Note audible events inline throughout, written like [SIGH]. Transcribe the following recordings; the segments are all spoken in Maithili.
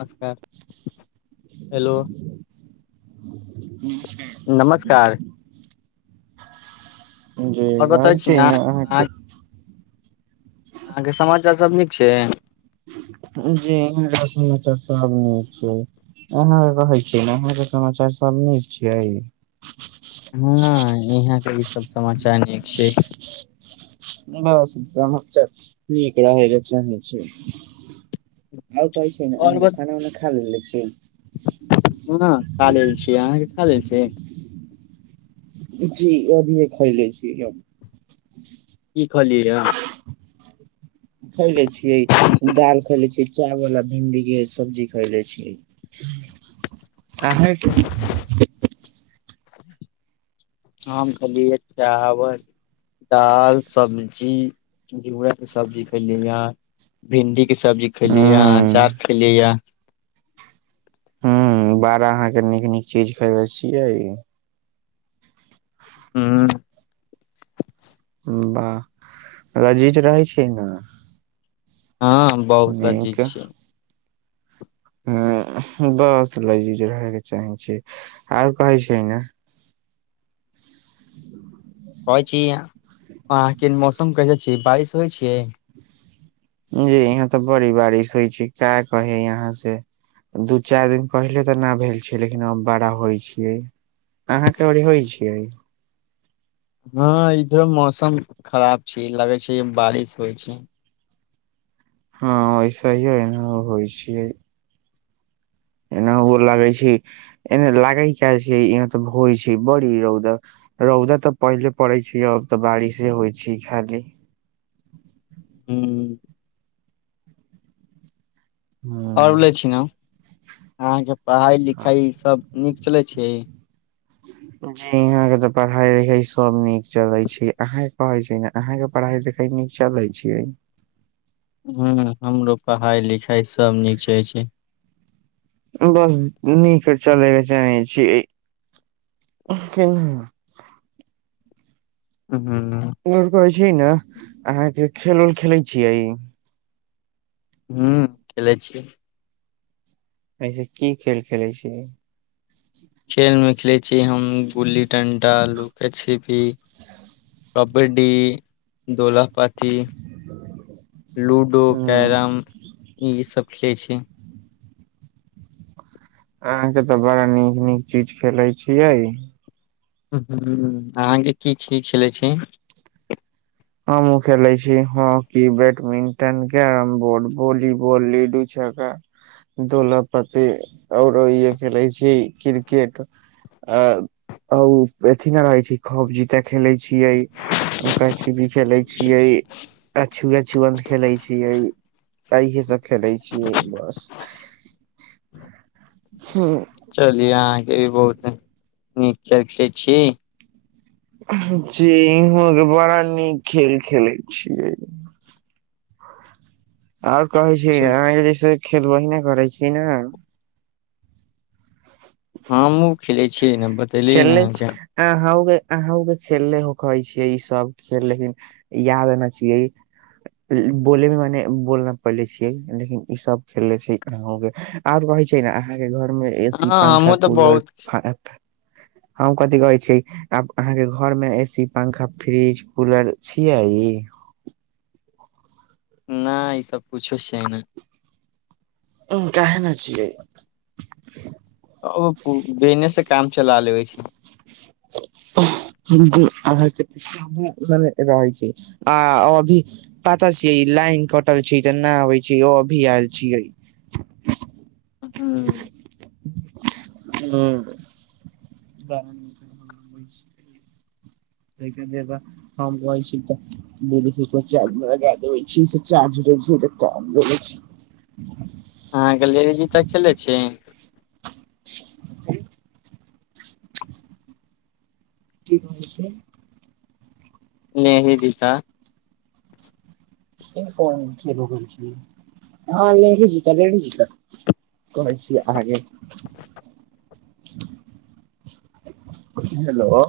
नमस्कार हेलो [UNINTELLIGIBLE] नमस्कार जी आओर बतबै छी नहि अहाँ अहाँ अहाँके अहाँके समाचार सभ नीक छै जी हमर हाल समाचार सब नीक छै अहाँके कहै छियै ने यहाँके समाचार सब नीक छियै ह यहां के भी सब समाचार नीक छै बस सम नीक रह जे चाहै छै आउ कहै छै आओर ब आ खाना उना खा लेले छी हँ खा लेल छियै अहाँके खा लेल छि जी अभी एक खै ले छियै की कहलिय खैले छियै दाल खैले छियै चावल आ भिंडी के सब्जी खायले छियै अहाके [UNINTELLIGIBLE] हम खैलीअ चावल दाल सब्जी घियुरा के सब्जी खेली ली यहाँ भिंडी के सब्जी खैली या हूं अचार खलिय या बारा अहाँके नीक नीक चीज खरीदे छियै हू वाह र जीत रहै छै ने हँ बहुत ब चीज नीक छियै ह बस लजीज रहयके चाहै छी आर कहै छै ने ह कहै छी अहाँके मौसम कहे छी बारिश होइ छै जी यहाँ तऽ बड़ी बारिश होइ छै का कही यहाँ से दू चारि दिन पहिले तऽ नहि भेल छै लेकिन अब बड़ा होइ छियै अहाँके ओर होइ छियै हँ इधरो मौसम खराब छै लगै छै बारिश होइ छै हँ ऐसे ह होइ छियै एना ओ लगै छै एने लागे क छै यहाँ तऽ होइ छै बड़ी रौदा रौदा तऽ पहिले पड़ै छै अब तऽ बारिशे होइ छै खाली हू आरले छी ने अहाँके पढ़ाई ह लिखाई सब नीक चलै छियै जी यहाँ के तऽ पढ़ाई लिखाई सब नीक चलै छै अहाँ कहै छै ने अहाँके पढ़ाई लिखाई नीक चलै छियै ह हमरो पढ़ाई लिखाई सब नीक चलै छै बस नीक चले के चाही छी केना ह जी ने अहाँके खेल उल खेलै छियै हू खेले छिये एहिसे की खेल खेलै छियै खेल मे खेलैत छी हम गुल्ली डंटा लूका छिपी क कबड्डी दोला पच क लूडो ह कैरम ई सब खेले छी ई अहाँ के तऽ बड़ा नीक नीक चीज खेले छियै ह अहाँके की छी खेलै छी हमहुँ खेले छी hockey badminton carrom board volleyball ludo दुोल प्ती औरो इ खेले छी क्रिकेट अ ओ अथि नहि रहै छै खब जीते खेले छियै भी खेले छियै आ छुआ छुत खेले छियै त इहे सब खेलै छियै बस ह चलिये अहाँके भी बहुत नीक खेल खेलै छिय जी इहके बड़ा नीक खेल खेलैत छियै आंओर कहै छै अहाँ से जे खेल बहिने करै छी ने हँ हमहुँ खेलै छी खेलने आ ह ग अहू के खेलले हो कहै छियै ई सब खेल लेकिन याद ने छियै बोले मे मने बोलना पले छियै लेकिन ई सब खेले छै अहो के आर हो छै ने अहाँके घर मे ए सी हँ पंखा हमहुँ तऽ कूलर बहुत हम कथि कहै छीयै आब अहाँके घर मे ए सी पंखा फ्रिज कूलर छियै ई [UNINTELLIGIBLE] नहि ईसभ कुछो छै ने उ काहना छियै ओ बिजनेस से काम चला लेबै छै [UNINTELLIGIBLE] ह म रहै छै आ अभी पापतर छियै लाईन कटल छै तऽ नहि अबै छै ओ अभी आयल छीये [UNINTELLIGIBLE] ब [UNINTELLIGIBLE] [UNINTELLIGIBLE] [UNINTELLIGIBLE] अहाँ गलेडीजी तऽ खेलै छी [UNINTELLIGIBLE] की कह छैै नहिही जीता ई फोन चलू छी हँ लेढ़ी जितऽ लेढ़ी जित कहै छी आगे हेलो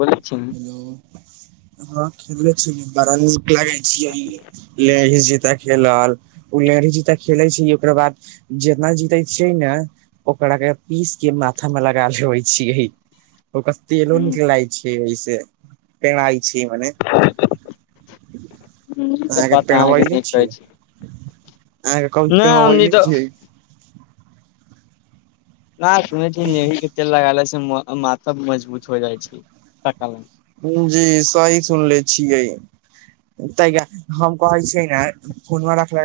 बोैल छी ब हँ खेल छी बड़ा नीक लागै छी लेहि जता खेलल ऊ जी खेले छै ओकरा बाद जेितना जीते छै ने ओकरा के पीस के माथा लगा लेबे छै ओकर तेलो निक हूँ लागे छैे छी मने ई सब अहाके बात अहाँके पेड़बे ले नहि छिय कहै छी अहाँ के करू तेल नहि हमनी पेरबेने तऽ ‌छिये न सुनै छीै नेही के तेल लगाले से माथा मजबूत हो जाइ छै जी सही सुनले छियै तऽ हम कहै छियै ने फोनवा राखे [UNINTELLIGIBLE]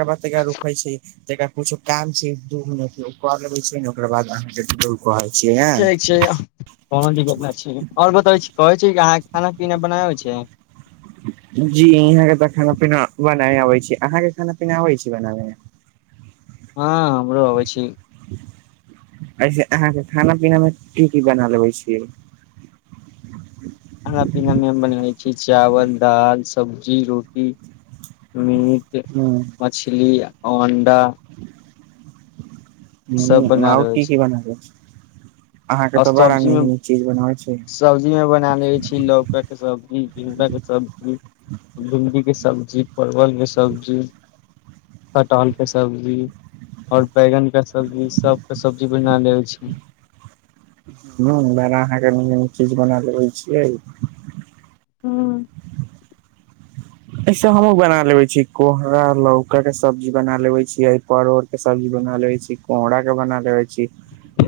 जेकरा कुछो काम छै दू मिनट के कर लेबे छै ने ओकरा बाद अहाँ के ठीक छै कोनो दिक्कत नहि छै आओर बताबै छी कहै अहाँ खाना पीना बनाब छै [UNINTELLIGIBLE] जी यहाँ के तऽ खाना पीना बनाब अबै छी अहाँ के खाना पीना अबै छी बनाबे मे हँ हमरो अबै छी ऐसे अहाँके खाना पीना मे की की बना लेबै छियै खाना पिना मे हम बनाबे चावल दाल सब्जी रोटी मीट हुं मछली आओर अंडा सब बना आओर लेबै की छी की बनाब छे अहाँ के आओर तऽ बड़ा सब्जी नीक मे नीक चीज बना सब्जी मे बना ले छी लौक के सब्जी झिगा के सब्जी भिण्डीके सब्जी परवलके सब्जी कटहल के सब्जी आओर बैगनके सब्जी सभके सब्जी बना लबै छी बड़ा अहाँके नीक नीक चीज बना लबै छियै हूॅं ऐसे हमहु बना लेवे छीै कोहरा लौका के सब्जी बना लेवे छीयै परोर के सब्जी बना ले छी कोरा के बना लेवे छी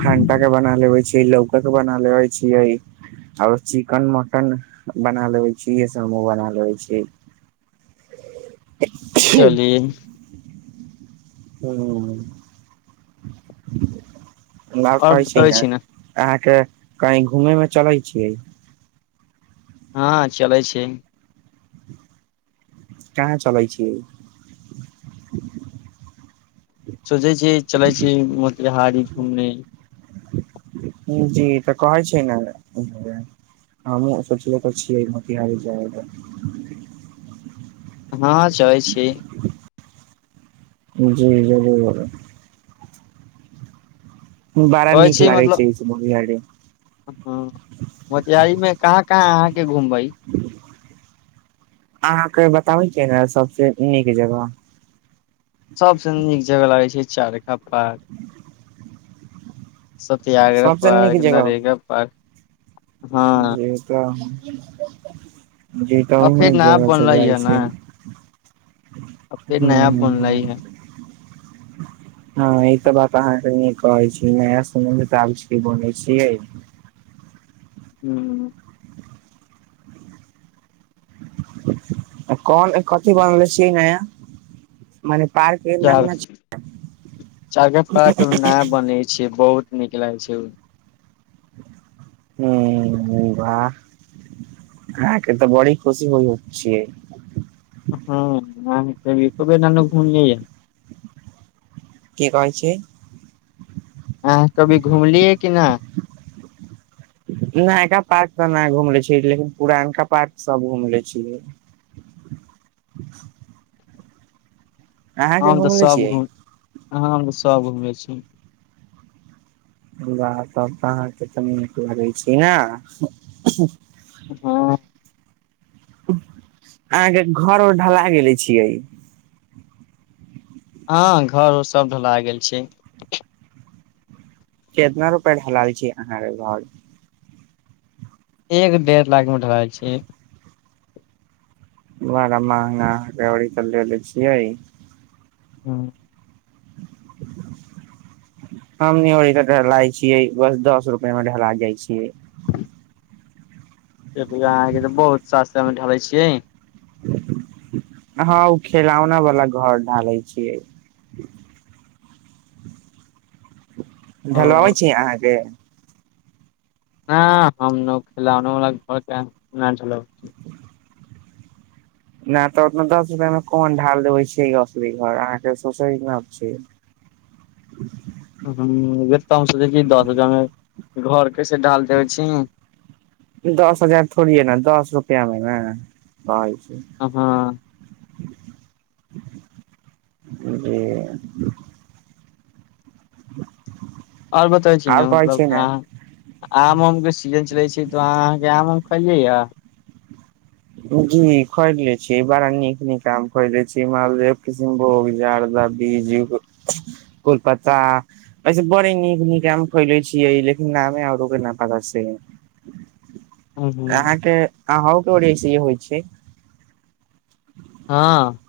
भंटा के बना लेवे छी लौका के बना लेबै छियै आओरो चिकेन मटन बना लेबे छी इ समूह बना लेे छी चली हुँ लाभ आओर कहै छै बतबै ने छी अहाँके कही घूमेमे चलै छियै हँ चलै छै कहां चलै छीयै सोचै छिय चलै छी मोतिहारी घूमने जी त कहइ छै ने हमू सोचले तऽ छियै मोतिहारी जायल हँ चैल छी जी जरूर बड़ा कहै नीक छी लागै मतलब छै मोतिहारी ह मोतिहारी मे कहाँ कहाँ अहाँके घुमबै अहाँके बताबै किया ने सबसे नीक जगह सभसँ नीक जगह लागै छै चारिका पार्क सत्याग्रह सबसे पार्क नरेगा पार्क हँ जे तऽ जी आ तहमे फेर नया जगह सब बनले जाइ हे ने छी आ फेर हू नया ह बनले ह हे हँ ई त बात अहाँके कहै छी नया समबन्ध तऽ आब बनै छियै हू कन कथी बनलै से नया मने पार्क के चा नाम न चाय के पाक‌‌ अभि नया बनै छै बहुत नीक लागै छै ओ हू ह बा हँ क तऽ बड़ी खुशी भइ हो चिय हँ अ त एको बेर न अन घुमलियै की कहै छी अहां कभी घूमलियए कि न नयका पार्क तऽ नहि घुमले छी लेकिन पुरानका पार्क सब घूम लैय छीयै [UNINTELLIGIBLE] हम तऽ घुमले सभ छियै घुम। अहाँ तऽ सभ घूमै छी बाह त तऽ अहाँके तऽ नीक लगै छी ने हँ अहाँके घर और ढला गेले छियै हँ घर उर सभ ढला गेल छै केतना रुपैया क ढ़लाइ छी अहाँक घर एक डेढ़ लाखमे ढलाल छै बड़ा महगा गड़ी तऽ लेलेे छियै हँ [UNINTELLIGIBLE] हमनी हो तऽ ढलाइ छियै बस दस रुपआ मे ढला जाइ छियै अहाँके तऽ बहुत सस्ता ढलै छियै हँ ओ खेलौना वाला घर ढालै छियै ओ ढलबाबै छी अहाँके ह हम न खेलौनो बाला घर के न ढलबौ चिय नहि तऽ ओत दस रुपमे कोन ढाल देबइ छै असली घर अहाँक सोचै न छै [UNINTELLIGIBLE] ह बे तऽ हम सोचै छी दस हजार मे घर कैसे ढाल देबै छी दस हजार थोड़ी ह ने दस रुप क ने भ [UNINTELLIGIBLE] आ हँ जी [UNINTELLIGIBLE] आओर बतबै छी ने आब कहै मतलब ने अहाँ आम आम के सीजन चलैत छी तऽ अहाँ अहाँके आम कजा जी खरिद ले छी बड़ा नीक नीकाम खरिदै छी मालदह किसिमभोग बीजु कोल्पता से बड़े नीक नीक आम खरिदै छियै लेकिन नामे आरो के न पता छै हँ अहाँके अहूके ओरस ई होइ छै हँ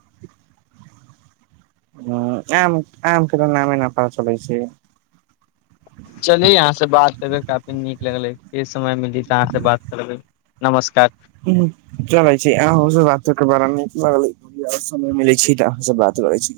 ह आम आम के तऽ नामे न पता चलै छै चलि अहाँ से बात क क काफी नीक लगले फेर समय मिलित अहाँ से बात करबै नमस्कार चलै छि अहो से बात क क बरा निक लगलै समय मिले छै त अह सब बात करै छि